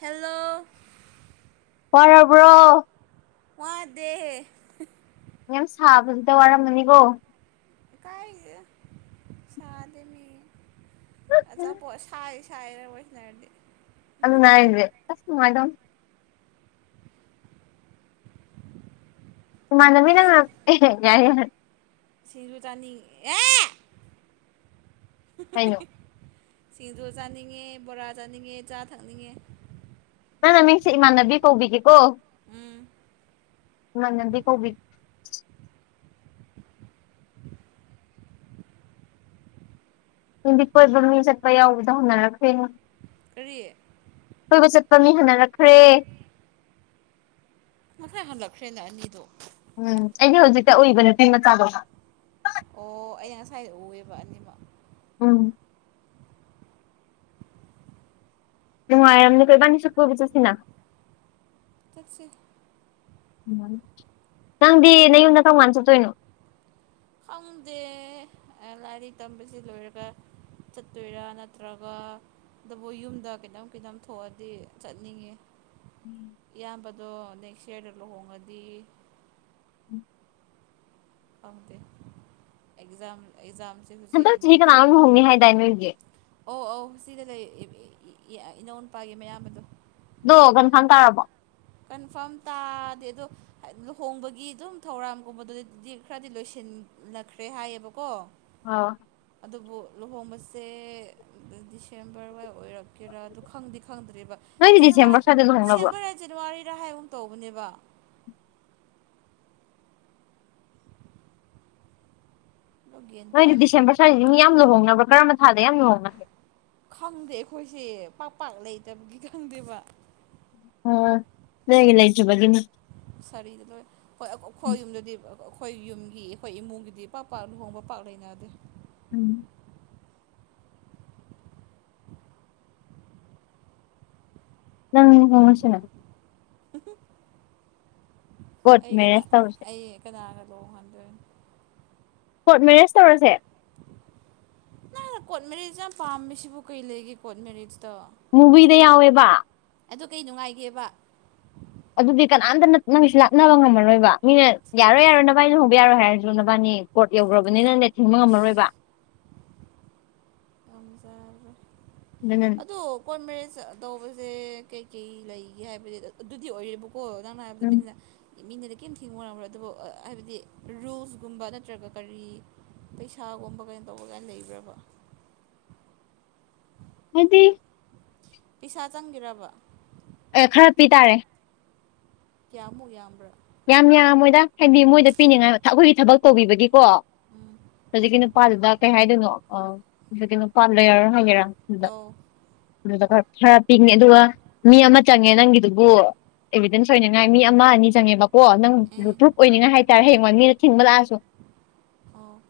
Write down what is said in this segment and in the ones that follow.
hello ꯋꯥꯔꯕ꯭ꯔꯣ ꯋꯥꯗꯦ ꯌꯥꯝ ꯁꯥꯕꯁꯤꯗ ꯋꯥꯔꯝꯒꯅꯤꯀꯣ ꯏꯀꯥꯏꯖ ꯁꯥꯗꯦ ꯃꯤ ꯑꯆꯥꯄꯣꯠ ꯁꯥꯏ ꯁꯥꯏꯔ ꯋꯥꯏꯅꯔꯗꯤ ꯌꯥꯝ ꯅꯨꯉꯥꯏꯒꯤ ꯑꯁ [unintelligible] ꯃꯥꯟꯅꯃꯤꯅ [unintelligible] ꯁꯤꯖꯨ ꯆꯥꯅꯤꯡ ꯑꯦ ꯍꯥꯏꯅꯣ ꯁꯤꯡꯖꯨ ꯆꯥꯅꯤꯡꯉꯦ ꯕꯣꯔꯥ ꯆꯥꯅꯤꯡꯉꯦ ꯆꯥ ꯊꯛꯅꯤꯡꯉꯦ ꯅꯪ ꯅꯥꯃꯤꯡꯁꯦ ꯏꯃꯥꯟꯅꯕꯤ ꯀꯧꯕꯤꯒꯦꯀꯣ ꯎꯝ ꯏꯃꯥꯟꯅꯕꯤ ꯀꯣꯕꯤ ꯅꯨꯗꯤꯠ ꯀꯣꯏꯕ ꯃꯤ ꯆꯠꯄ ꯌꯥꯎꯕꯗꯣ ꯍꯅꯔꯛꯈ꯭ꯔꯦꯉꯣ ꯀꯔꯤ ꯀꯣꯏꯕ ꯆꯠꯄ ꯃꯤ ꯍꯟꯅꯔꯛꯈ꯭ꯔꯦ ꯉꯁꯥꯏ ꯍꯜꯂꯛꯈ꯭ꯔꯦꯅ ꯑꯅꯤꯗꯣ ꯎꯝ ꯑꯩꯗꯤ ꯍꯧꯖꯤꯛꯇ ꯎꯏꯕ ꯅꯨꯄꯤ ꯃꯆꯥꯗꯣ ꯑꯣ ꯑꯩ ꯉꯁꯥꯏꯗ ꯎꯑꯦꯕ ꯑꯅꯤꯃꯛ ꯎꯝ ꯅꯨꯡꯉꯥꯏꯔꯝꯅꯤꯗ ꯏꯕꯥꯅꯤꯁꯨ ꯁꯤꯅ ꯆꯠꯁꯦ ꯅꯪꯗꯤ ꯅꯌꯨꯝꯗ ꯀꯝꯀꯟ ꯆꯠꯇꯣꯏꯅꯣ ꯈꯪꯗꯦ ꯂꯥꯏꯔꯤꯛ ꯇꯝꯕꯁꯤ ꯂꯣꯏꯔꯒ ꯆꯠꯇꯣꯏꯔꯥ ꯅꯠꯇ꯭ꯔꯒ ꯑꯗꯨꯕꯨ ꯌꯨꯝꯗ ꯀꯤꯇꯝ ꯈꯤꯇꯝ ꯊꯣꯛꯑꯗꯤ ꯆꯠꯅꯤꯡꯉꯦ [inaudible] ꯏꯌꯥꯝꯕꯗꯣ ꯅꯦꯛꯁ ꯌꯥꯔꯗ ꯂꯨꯍꯣꯡꯉꯗꯤ [inaudible] ꯄꯝꯗ ꯑꯦꯛꯖꯝ ꯑꯦꯛꯖꯝ ꯍꯟꯗꯛ ꯆꯍꯤ ꯀꯅꯥ ꯑꯃꯝ ꯂꯨꯍꯣꯡꯅꯤ ꯍꯥꯏꯗꯥꯏ ꯅꯣꯏꯒꯤ ꯑꯣ ꯑꯧ ꯁꯤꯗ ꯂꯩ [unintelligible] ꯏꯅꯧ ꯅꯨꯨꯄꯥꯒꯤ ꯃꯌꯥꯝ ꯕꯗꯣ ꯑꯗꯣ ꯀꯟꯐꯥꯝ ꯇꯥꯔꯕꯣ ꯀꯟꯐꯥꯔꯝ ꯇꯥꯗꯦ ꯑꯗꯣ ꯍꯦꯛ ꯂꯨꯍꯣꯡꯕꯒꯤ ꯑꯗꯨꯝ ꯊꯧꯔꯥꯡꯝꯒꯨꯝꯕꯗꯨꯗꯤꯗꯤ ꯈꯔꯗꯤ ꯂꯣꯏꯁꯤꯟ ꯂꯥꯛꯈ꯭ꯔꯦ ꯍꯥꯏꯌꯦꯕꯀꯣ ꯑꯥ ꯑꯗꯨꯕꯨ ꯂꯨꯍꯣꯡꯕꯁꯦ ꯗꯤꯁꯦꯝꯕꯔ ꯋꯥꯏ ꯑꯣꯏꯔꯛꯀꯦꯔꯥ ꯑꯗꯨ ꯈꯪꯗꯤ ꯈꯪꯗ꯭ꯔꯤꯕ ꯅꯣꯏꯗꯤ ꯖꯦꯅꯥꯋꯔ ꯗꯤꯁꯦꯝꯕꯔ ꯁ꯭ꯋꯥꯏꯗ ꯂꯨꯍꯣꯡꯅꯕ꯭ꯔꯣ ꯗꯤꯁꯦꯝꯕꯔ ꯖꯅꯋꯥꯔꯤꯔ ꯍꯥꯏ ꯎꯝ ꯇꯧꯕꯅꯦꯕ ꯑꯗꯣ ꯒ꯭ꯌꯥꯟ ꯅꯣꯏꯗꯤ ꯇꯥꯗꯦ ꯗꯤꯁꯦꯝꯕꯔ ꯁ꯭ꯋꯥꯏꯖꯤ ꯃꯤ ꯌꯥꯝ ꯂꯨꯍꯣꯡꯅꯕꯔꯣ ꯀꯔꯝꯕ ꯊꯥꯗ ꯌꯥꯝ ꯂꯨꯍꯣꯡꯅꯒꯦ ꯈꯪꯗꯦ ꯑꯩꯈꯣꯏꯁꯦ ꯄꯥꯛ ꯄꯥꯛ ꯂꯩꯇꯕꯒꯤ ꯈꯪꯗꯦꯕ ꯑꯣ ꯅꯣꯏꯒꯤ ꯂꯩꯇꯔ꯭ꯤꯕꯒꯤꯅꯤ ꯁꯔꯤꯗ ꯂꯣꯏ ꯍꯣꯏ ꯑꯩꯈꯣꯏ ꯌꯨꯝꯗꯨꯗꯤ ꯑꯩꯈꯣꯏ ꯌꯨꯝꯒꯤ ꯑꯩꯈꯣꯏ ꯏꯃꯨꯡꯒꯤꯗꯤ ꯄꯥꯛ ꯄꯥꯛ ꯂꯨꯍꯣꯡꯕ ꯄꯥꯛ ꯂꯩꯅꯗꯦ ꯎꯝ ꯅꯪ ꯍꯣꯡꯉꯁꯦꯅ [inaudible] ꯀꯣꯔꯠ ꯑꯩ ꯀꯅꯥ ꯃꯦꯔꯦꯖ ꯇꯧꯔꯁꯦ ꯑꯩ ꯀꯅꯥꯒ ꯂꯨꯍꯣꯡꯍꯟꯗꯣꯏꯅꯣ ꯀꯣꯔꯠ ꯃꯦꯔꯦꯖ ꯇꯧꯔꯁꯦ ꯅꯡꯅ ꯀꯣꯔꯠ ꯃꯦꯔꯤꯖ ꯌꯥꯝ ꯄꯥꯝꯃꯤꯁꯤꯕꯨ ꯀꯩ ꯂꯩꯒꯦ ꯀꯣꯔꯠ ꯃꯦꯔꯤꯖꯇ ꯃꯨꯕꯤꯗ ꯌꯥꯎꯋꯦꯕꯥ ꯑꯗꯣ ꯀꯩ ꯅꯨꯡꯉꯥꯏꯒꯦꯕ ꯑꯗꯨꯗꯤ ꯀꯅꯥꯝꯇꯅ ꯅꯪꯒꯤꯁꯨ ꯂꯥꯛꯅꯕ ꯉꯝꯃꯔꯣꯏꯕ ꯃꯤꯅ ꯌꯥꯔꯣꯏ ꯌꯥꯔꯣꯏ ꯅꯕꯥꯏꯅꯤ ꯂꯨꯍꯣꯡꯕ ꯌꯥꯔꯣꯏ ꯍꯥꯏꯔ ꯗꯣꯅꯕꯥꯅꯤ ꯀꯣꯔꯠ ꯌꯧꯒꯔ꯭ꯕꯅꯤꯅꯅꯦ ꯊꯤꯡꯕ ꯑꯁ ꯉꯝꯃꯔꯣꯏꯕ ꯉꯝꯖꯔꯔꯣꯏ [unintelligible] ꯑꯗꯣ ꯀꯣꯔꯠ ꯃꯦꯔꯦꯖ ꯇꯧꯕꯖꯦ ꯀꯩꯀꯩ ꯂꯩꯒꯦ ꯍꯥꯏꯕꯗꯤ ꯑꯗꯨꯗꯤ ꯑꯣꯏꯔꯦꯕ ꯀꯣ ꯅꯡꯅ ꯍꯥꯏꯕꯗꯣ ꯎꯝ ꯃꯤꯅꯤꯅ ꯃꯤꯅꯗꯤ ꯀꯔꯤꯝ ꯊꯤꯡꯕ ꯉꯝ꯭ꯔꯣꯏ ꯑꯗꯨꯕꯨ ꯍꯥꯏꯕꯗꯤ ꯔꯨꯜꯁꯒꯨꯝꯕ ꯅꯠꯇ꯭ꯔꯒ ꯀꯔꯤ ꯄꯩꯁꯥꯒꯨꯝꯕ ꯀꯩꯅꯣ ꯇꯧꯕ ꯀꯥꯏꯅ ꯂꯩꯕ꯭ꯔꯕ ꯍꯥꯏꯗꯤ ꯄꯩꯁꯥ ꯆꯪꯒꯦꯔꯕ ꯑꯦ ꯈꯔ ꯄꯤ ꯇꯥꯔꯦ ꯀꯌ꯭ꯥꯃꯨꯛ ꯌꯥꯝꯕ꯭ꯔꯥ ꯌꯥꯝ ꯌꯥꯝꯃꯝ ꯃꯣꯏꯗ ꯍꯥꯏꯗꯤ ꯃꯣꯏꯗ ꯄꯤꯅꯤꯡꯉꯥꯏ ꯑꯩꯈꯣꯏꯒꯤ ꯊꯕꯛ ꯇꯧꯕꯤꯕꯒꯤꯀꯣ ꯍꯧꯖꯤꯛꯀꯤ ꯅꯨꯄꯥꯗꯨꯗ ꯀꯩ ꯍꯥꯏꯗꯣꯏꯅꯣ ꯑꯣ ꯑꯗꯨ ꯀꯩꯅꯣ ꯄꯥꯟꯕ ꯌꯥꯔꯍꯣꯏꯒꯦꯔꯥ ꯗꯨꯗꯥ ꯑꯧ ꯑꯗꯨꯗ ꯈꯔ ꯈꯔ ꯄꯤꯅꯤ ꯑꯗꯨꯒ ꯃꯤ ꯑꯃ ꯆꯪꯉꯦ ꯅꯪꯒꯤꯗꯨꯕꯨ ꯏꯕꯤꯗꯦꯟꯁ ꯑꯣꯏꯅꯤꯉꯥꯏ ꯃꯤ ꯑꯃ ꯑꯅꯤ ꯆꯪꯉꯦꯕ ꯀꯣ ꯅꯪ ꯎꯝ ꯄ꯭ꯔꯨꯨꯞ ꯑꯣꯏꯅꯤꯡꯉꯥꯏ ꯍꯥꯏꯇꯥꯔꯦ ꯍꯌꯦꯡꯋꯥꯏ ꯃꯤꯅ ꯊꯤꯡꯕ ꯂꯥꯛꯑꯁꯨ ꯑꯣ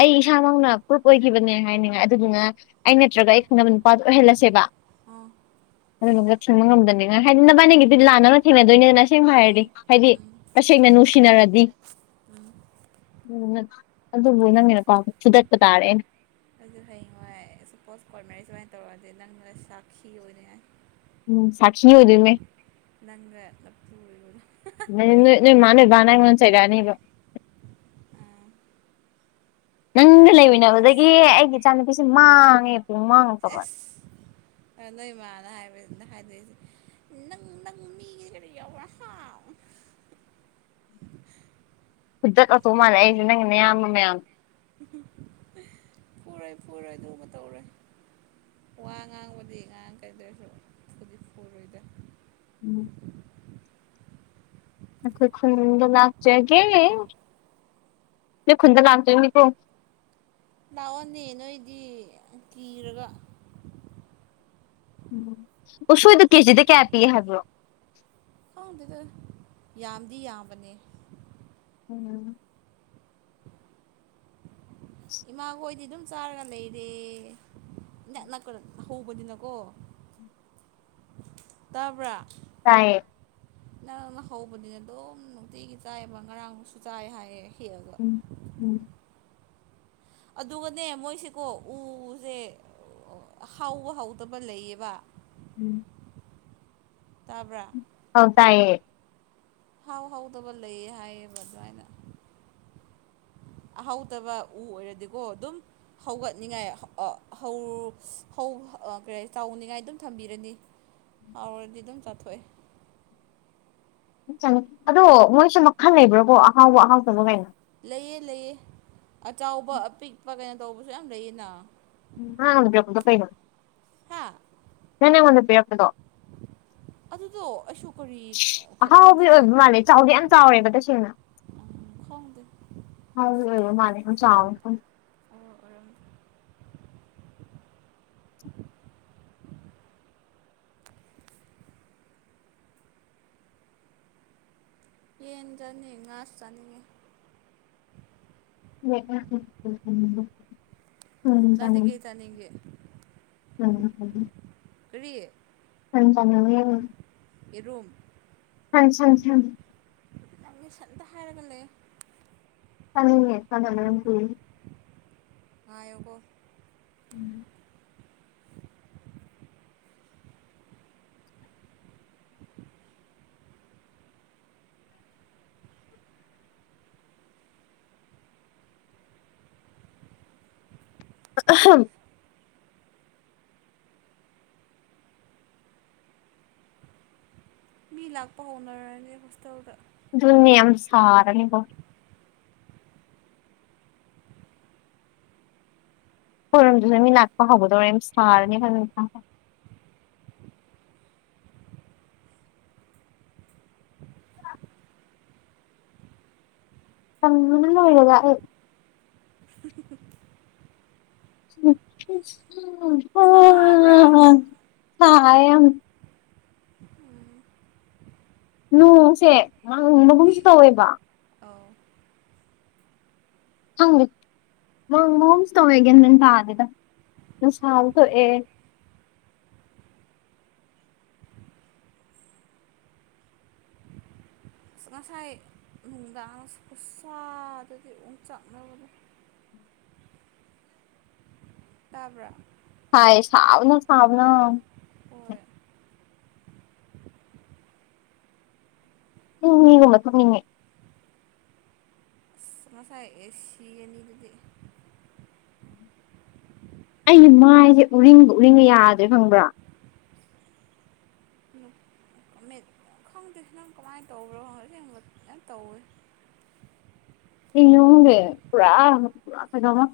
ꯑꯩ ꯏꯁꯥꯃꯛꯅ ꯄ꯭ꯔꯨꯞ ꯑꯣꯏꯒꯤꯕꯅꯦ ꯍꯥꯏꯅꯡꯉꯥꯏ ꯑꯗꯨꯗꯨꯅ ꯑꯩ ꯅꯠꯇ꯭ꯔꯒ ꯑꯩ ꯈꯪꯅꯕ ꯅꯨꯄꯥꯗꯣ ꯑꯣꯏꯍꯜꯂꯁꯦꯕ ꯑꯥ [unintelligible] ꯊꯤꯡꯕ ꯉꯝꯗꯅꯤꯉꯥꯏ ꯍꯥꯏꯗꯤ ꯅꯕꯥꯅꯤꯒꯤꯗꯤ ꯂꯥꯟꯅꯕꯅ ꯊꯦꯡꯅꯗꯣꯏꯅꯦꯗꯅ ꯑꯁꯦꯡꯅ ꯍꯥꯏꯔꯗꯤ ꯎꯝ ꯍꯥꯏꯗꯤ ꯎꯝ ꯇꯁꯦꯡꯅ ꯅꯨꯡꯁꯤꯅꯔꯗꯤ ꯎꯝ ꯎꯝ ꯑꯗꯨꯕꯨ ꯅꯪꯒꯤ ꯅꯨꯄꯥꯗꯣ ꯐꯨꯗꯠꯄ ꯇꯥꯔꯦ ꯑꯩꯅ ꯑꯩꯖꯨ ꯍꯌꯦꯡꯋꯥꯏ ꯁꯄꯣꯁ ꯀꯣꯔꯠ ꯃꯦꯔꯤꯖ ꯑꯣꯏꯅ ꯇꯧꯔꯗꯤ ꯅꯪꯅ ꯁꯥꯈꯤ ꯑꯣꯏꯅꯤꯉꯥꯏ ꯎꯝ ꯁꯥꯈꯤ ꯑꯣꯏꯗꯨꯏꯃꯦ ꯅꯪꯒ ꯅꯄꯨꯔꯣꯏꯕꯒ ꯗꯩꯗꯤ ꯅꯣꯏ ꯅꯣꯏꯃꯥ ꯅꯣꯏꯕꯥꯅ ꯑꯩꯉꯣꯟ ꯆꯩꯔꯛꯑꯅꯤꯕ ꯑꯥ ꯅꯪꯒ ꯑꯥꯏ ꯋꯤꯠꯅꯦꯁ ꯂꯩꯃꯤꯟꯅꯕꯗꯒꯤ ꯑꯩꯒꯤ ꯏꯆꯥꯅꯨꯄꯤꯁꯦ ꯃꯥꯡꯉꯦ ꯄꯨꯡ ꯃꯥꯡꯉꯛꯇꯕ ꯑꯦꯁ ꯅꯣꯏ ꯃꯥꯅ ꯍꯥꯏꯕ ꯍꯥꯏꯗꯣꯏꯁꯦ ꯅꯪ ꯅꯪ ꯃꯤꯒꯤ ꯀꯔꯤ ꯌꯥꯎꯕ꯭ꯔꯥ ꯍꯥ ꯐꯨꯗꯠꯂꯛꯇꯧ ꯃꯥꯜꯂꯦ ꯑꯩꯁꯦ ꯅꯪꯒꯤ ꯅꯌꯥꯝꯕ ꯃꯌꯥꯝ ꯐꯨꯔꯣꯏ ꯐꯨꯔꯣꯏ ꯑꯗꯨꯒ ꯇꯧꯔꯣꯏ ꯋꯥ ꯉꯥꯡꯕꯗꯤ ꯉꯥꯡꯉꯛꯀꯗꯔ ꯐꯨꯗꯤ ꯐꯨꯔꯣꯏꯗ ꯎꯝ ꯑꯈꯣꯏ ꯈꯨꯨꯟꯗ ꯂꯥꯛꯆꯒꯦ ꯅꯣꯏ ꯈꯨꯨꯟꯗ ꯂꯥꯛꯇꯣꯏꯅꯤꯀꯣ ꯂꯥꯛꯑꯣꯅꯦ ꯅꯣꯏꯗꯤ ꯀꯤꯔꯒ ꯎꯁꯣꯏꯗꯣ ꯀꯦꯖꯤꯗ ꯀꯌꯥ ꯄꯤꯒꯦ ꯍꯥꯏꯕ꯭ꯔꯣ ꯈꯪꯗꯦꯗ ꯌꯥꯝꯗꯤ ꯌꯥꯝꯕꯅꯦ ꯎꯝ ꯏꯃꯥꯈꯣꯏꯗꯤ ꯑꯗꯨꯝ ꯆꯥꯔꯒ ꯂꯩꯔꯦ ꯅꯛ ꯅꯛ ꯍꯧꯕꯅꯤꯅꯀꯣ ꯇꯥꯕ꯭ꯔꯥ ꯇꯥꯏꯌꯦ ꯅꯪꯅ ꯍꯧꯕꯅꯤꯅ ꯑꯗꯨꯝ ꯅꯨꯡꯇꯤꯒꯤ ꯆꯥꯏꯕ ꯉꯔꯥꯡꯁꯨ ꯆꯥꯏ ꯍꯥꯏꯌꯦ ꯍꯦꯛꯑꯒ ꯎꯝ ꯑꯗꯨꯒꯅꯦ ꯃꯣꯏꯁꯦꯀꯣ ꯎꯖꯦ ꯍꯥꯎꯕ ꯍꯥꯎꯗꯕ ꯂꯩꯌꯦꯕ ꯎꯝ ꯇꯥꯕ꯭ꯔꯥ ꯑꯥꯎ ꯇꯥꯏꯌꯦ ꯍꯥꯎ ꯍꯥꯎꯗꯕ ꯂꯩꯌꯦ ꯍꯥꯏꯌꯦ ꯃꯖꯥꯏꯅ ꯑꯍꯥꯎꯗꯕ ꯎ ꯑꯣꯏꯔꯗꯤꯀꯣ ꯑꯗꯨꯝ ꯍꯧꯒꯠꯅꯤꯡꯉꯥꯏ ꯑ ꯍꯧ ꯍꯧ ꯀꯔꯤ ꯆꯥꯎꯅꯤꯡꯉꯥꯏ ꯑꯗꯨꯝ ꯊꯝꯕꯤꯔꯅꯤ ꯍꯥꯎꯔꯗꯤ ꯑꯗꯨꯝ ꯆꯥꯊꯣꯛꯑꯦ ꯆꯅꯤ ꯑꯗꯣ ꯃꯣꯏꯁꯨ ꯃꯈꯜ ꯂꯩꯕ꯭ꯔꯣꯕꯣ ꯑꯍꯥꯎꯕ ꯑꯍꯥꯎꯕ ꯀꯩꯅꯣ ꯂꯩꯌꯦ ꯂꯩꯌꯦ ꯑꯆꯥꯎꯕ ꯑꯄꯤꯛꯄ ꯀꯩꯅꯣ ꯇꯧꯕꯁꯨ ꯌꯥꯝ ꯂꯩꯌꯦꯅ ꯅꯪꯅ ꯄꯤꯔꯛꯄꯗꯣ ꯀꯩꯅꯣ ꯍꯥꯥ ꯅꯪꯅ ꯑꯩꯉꯣꯟꯗ ꯄꯤꯔꯛꯄꯗꯣ ꯑꯗꯨꯗꯣ ꯑꯩꯁꯨ ꯀꯔꯤ ꯑꯍꯥꯎꯕ ꯈꯛꯔꯗꯤ ꯑꯣꯏꯕ ꯈꯪ ꯃꯥꯜꯂꯦ ꯆꯥꯎꯗꯤ ꯌꯥꯝ ꯆꯥꯎꯋꯦꯕ ꯇꯁꯦꯡꯅ ꯈꯪꯗꯦ ꯍꯥꯎꯒꯤ ꯑꯣꯏꯕ ꯃꯜꯂꯦ ꯌꯥꯝ ꯆꯥꯥꯎ ꯑꯣ ꯑꯣꯏꯔꯝꯅꯤ ꯌꯦꯟ ꯆꯅꯤꯡꯉꯦ ꯉꯥꯁꯨ ꯆꯅꯤꯡꯉꯦ [unintelligible] ꯅꯪꯗꯤ ꯀꯩ ꯆꯅꯤꯡꯒꯦ ꯎꯝ ꯎꯝ ꯀꯔꯤ [unintelligible] ꯌꯦꯔꯨꯝ [unintelligible] ꯅꯪꯗꯤ ꯁꯟ ꯗ ꯍꯥꯏꯔꯒ ꯂꯩꯌꯣ ꯆꯅꯤꯡꯉꯦ [unintelligible] ꯉꯥꯏꯌꯣꯀꯣ ꯎꯝ ꯑꯍꯝ ꯃꯤ ꯂꯥꯛꯄ ꯍꯧꯅꯔꯅꯤ ꯍꯣꯁꯇꯦꯜꯗ ꯗꯨꯅꯦ ꯌꯥꯝ ꯁꯔꯅꯤꯀꯣ ꯈꯣꯏꯔꯨꯝꯗꯨꯁꯨ ꯃꯤꯅꯥꯥꯛꯄ ꯍꯧꯒꯗꯧꯔꯦ ꯌꯥꯝ ꯁꯥꯔꯅꯤ ꯇꯟꯕꯅ ꯂꯣꯏꯔꯦꯗ ꯑꯩ [unintelligible] [unintelligible] ꯊꯕ꯭ꯔꯥ [unintelligible] ꯎꯝ ꯅꯣꯡꯁꯦ ꯃꯥꯡꯕꯒꯨꯝꯁꯨ ꯇꯧꯋꯦꯕ ꯑꯥꯎ ꯃꯪꯕꯒꯨꯝꯁꯨ ꯇꯧꯋꯦ ꯒ꯭ꯌꯥꯟ ꯃꯦꯜ ꯇꯥꯗꯦꯗ ꯅꯨꯡꯁꯥꯁꯨ ꯊꯣꯛꯑꯦ ꯑꯁ ꯉꯁꯥꯏ ꯅꯨꯡꯗꯥꯡ ꯈꯨꯠꯁꯥꯗꯗꯤ ꯑꯣꯝꯆꯥꯛꯅꯕꯗꯣ ꯇꯥꯕ꯭ꯔꯥ ꯍꯌꯦ ꯁꯥꯕꯅ ꯁꯥꯥꯕꯅ ꯍꯣꯏ ꯍꯩꯃꯤꯒꯨꯝꯕ ꯊꯛꯅꯤꯡꯉꯦ ꯉꯁꯥꯏ ꯑꯦ ꯁꯤ ꯑꯅꯤꯗꯨꯗꯤ ꯑꯩꯒꯤ ꯃꯥꯏꯁꯦ ꯎꯔꯤꯡꯕ ꯎꯔꯤꯡꯒ ꯌꯥꯗ꯭ꯔꯦ ꯈꯪꯕ꯭ꯔꯥ ꯃꯤꯠ ꯈꯪꯗꯦ ꯅꯪ ꯀꯃꯥꯏꯅ ꯇꯧꯕ꯭ꯔꯣ ꯑꯁꯦꯡꯕ ꯑꯖꯟ ꯅꯧꯋꯦ [unintelligible] ꯄꯨꯔꯥ ꯄꯨꯔꯥ ꯀꯗꯧꯕ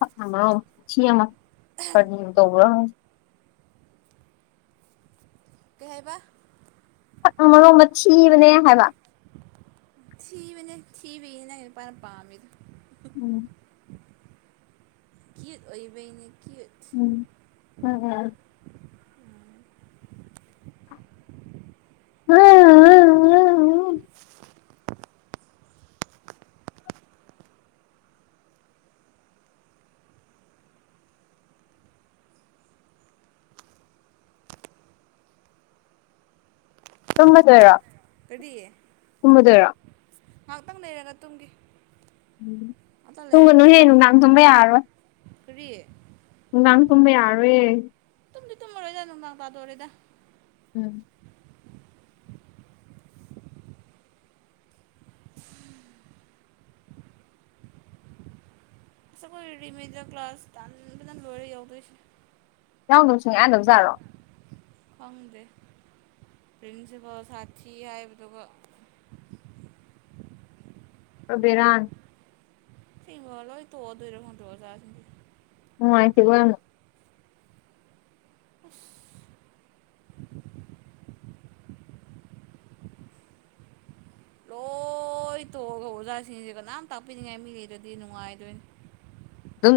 [unintelligible] ꯇꯧꯕ꯭ꯔꯣ ꯀꯩ ꯍꯥꯏꯕ ꯁꯛꯅ ꯃꯔꯣꯡꯝꯗ ꯊꯤꯕꯅꯦ ꯍꯥꯏꯕ ꯊꯤꯕꯅꯦ ꯊꯤꯕꯩꯅꯦ ꯅꯪ ꯅꯨꯄꯥꯅ ꯄꯥꯃꯤꯗꯣ ꯎꯝ ꯀ꯭ꯌꯨꯠ ꯑꯣꯏꯕꯅꯤ ꯀ꯭ꯌꯨꯠ ꯎꯝ ꯑ ꯇꯨꯝꯗꯣꯏꯔꯣ ꯇꯗꯤ ꯀꯨꯝꯃꯗꯣꯏꯔꯣ ꯉꯥꯏꯍꯥꯛꯇꯪ ꯂꯩꯔꯒ ꯇꯨꯡꯒꯤ ꯇꯨꯝꯒꯅꯨ ꯍꯦ ꯇꯨꯝꯃꯅꯤ ꯅꯨꯡꯗꯥꯡ ꯇꯨꯝꯕ ꯌꯥꯔꯔꯣꯏ ꯀꯔꯤ ꯅꯨꯡ ꯉꯥꯡ ꯇꯨꯝꯕ ꯌꯥꯔꯣꯌꯦ ꯇꯨꯝꯗꯤ ꯇꯨꯝꯃꯔꯣꯏꯗ ꯅꯨꯡꯗꯥꯡ ꯇꯥꯗꯣꯔꯦꯏꯗ ꯎꯝ ꯑꯁ ꯑꯩꯈꯣꯏ ꯔꯤꯃꯦꯖ ꯀ꯭ꯂꯥꯁ ꯗꯥꯟꯁ ꯐꯖꯟ ꯂꯣꯏꯔ ꯌꯥꯎꯗꯣꯏꯁꯦ ꯌꯥꯎꯗꯕ ꯁꯨꯡꯌꯥ [unintelligible] ꯈꯪꯗꯦ ꯄ꯭ꯔꯤꯟꯁꯤꯄꯥꯜ ꯁꯥꯊꯤ ꯍꯥꯏꯕꯗꯨꯒ ꯕꯦꯔꯥꯟꯦ ꯁꯤ ꯇꯣꯗꯔ ꯍꯗꯖꯗꯤ ꯅꯨꯉꯥꯏꯇꯦꯉꯣ ꯌꯥꯝꯅ ꯑꯁ ꯂꯣꯏ ꯇꯣꯛꯑꯒ ꯑꯣꯖꯥꯁꯤꯡꯁꯦ ꯀꯅꯥꯝ ꯇꯥꯛꯄꯤꯅꯤꯡꯉꯥꯏ ꯃꯤꯉꯩꯗꯗꯤ ꯅꯨꯡꯉꯥꯏꯗꯣꯏꯅꯤ ꯑꯗꯨꯝ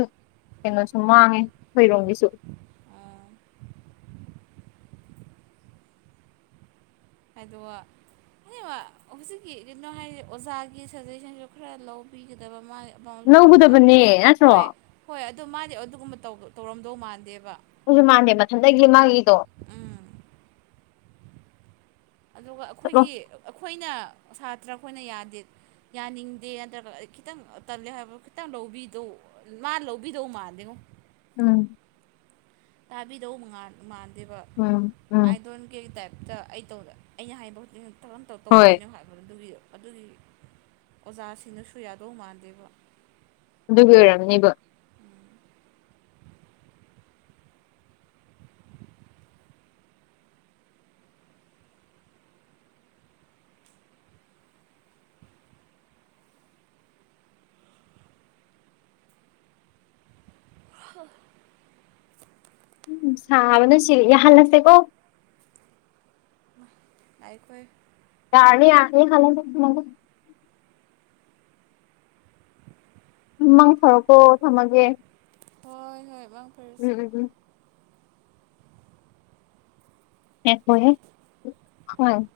ꯀꯩꯅꯣꯁꯨ ꯃꯥꯡꯉꯦ ꯈꯣꯏꯔꯣꯝꯒꯤꯁꯨ ꯑꯣ ꯍꯥꯏꯗꯣꯋꯥ [unintelligible] ꯍꯧꯖꯤꯛꯀꯤ ꯀꯩꯅꯣ ꯍꯥꯏꯁꯦ ꯑꯣꯖꯥꯒꯤ ꯁꯖꯦꯁꯟꯁꯨ ꯈꯔ ꯂꯧꯕꯤꯒꯗꯕ ꯃꯥꯒꯤ ꯄꯥꯎꯁꯨ ꯍꯟꯅ ꯍꯥꯏꯕꯅꯦ ꯂꯧꯒꯗꯕꯅꯦ ꯅꯠꯇ꯭ꯔꯣ ꯍꯣꯏ ꯍꯣꯏ ꯑꯗꯨ ꯃꯥꯗꯤ ꯑꯗꯨꯒꯨꯝꯕ ꯇꯧꯒ ꯇꯧꯔꯝꯗꯧ ꯃꯥꯟꯗꯦꯕ ꯑꯩꯁꯨ ꯃꯥꯟꯗꯦ ꯃꯊꯟꯗꯩꯒꯤ ꯃꯥꯒꯤꯗꯣ ꯎꯝ ꯑꯗꯨꯒ ꯆꯠꯂꯣ ꯑꯩꯈꯣꯏꯒꯤ ꯑꯩꯈꯣꯏꯅ ꯁꯥꯇ꯭ꯔ ꯑꯩꯈꯣꯏꯅ ꯌꯥꯗꯦ ꯌꯥꯅꯤꯡꯗꯦ ꯅꯗ ꯈꯤꯇꯪ ꯇꯜꯂꯦ ꯍꯥꯏꯕ ꯈꯤꯇꯪ ꯂꯧꯕꯤꯗꯣ ꯃꯥꯟ ꯂꯣꯕꯤꯗꯧ ꯃꯥꯟꯗꯦ ꯉꯣ ꯎꯝ ꯇꯥꯕꯤꯗꯧ ꯃꯉꯔ ꯃꯥꯟꯗꯦꯕ ꯎꯝ ꯎꯝ ꯑꯥꯏ ꯗꯣꯟ ꯀꯦꯛ ꯇꯥꯏꯞ ꯇꯥ ꯑꯩ ꯇꯧꯗ ꯑꯩꯅ ꯍꯥꯏꯕ ꯈꯨꯗꯤꯡꯒꯤ ꯇꯧꯔꯝ ꯍꯣꯏ ꯇꯧꯗꯣꯏꯅꯣ ꯍꯥꯏꯕꯗꯣ ꯑꯗꯨꯒꯤ ꯑꯗꯨꯒꯤ ꯑꯣꯖꯥꯁꯤꯡꯅꯁꯨ ꯌꯥꯗꯧ ꯃꯥꯟꯗꯦꯕ ꯑꯗꯨꯒꯤ ꯑꯣꯏꯔꯝꯅꯦꯕꯣ ꯍꯥ ꯎꯝ ꯁꯥꯕꯅ ꯁꯤ ꯌꯥꯍꯜꯂꯁꯦꯀꯣ ꯑꯩꯏꯈꯣꯏ ꯌꯥꯔꯥꯅꯤ ꯌꯥꯔꯥꯅꯤ [unintelligible] ꯃꯥꯡ ꯐꯔꯣꯀꯣ ꯊꯝꯃꯒꯦ ꯍꯣꯏ ꯍꯣꯏꯕꯝ ꯎꯝ ꯎꯝ ꯎꯝ [unintelligible]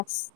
ꯑꯁ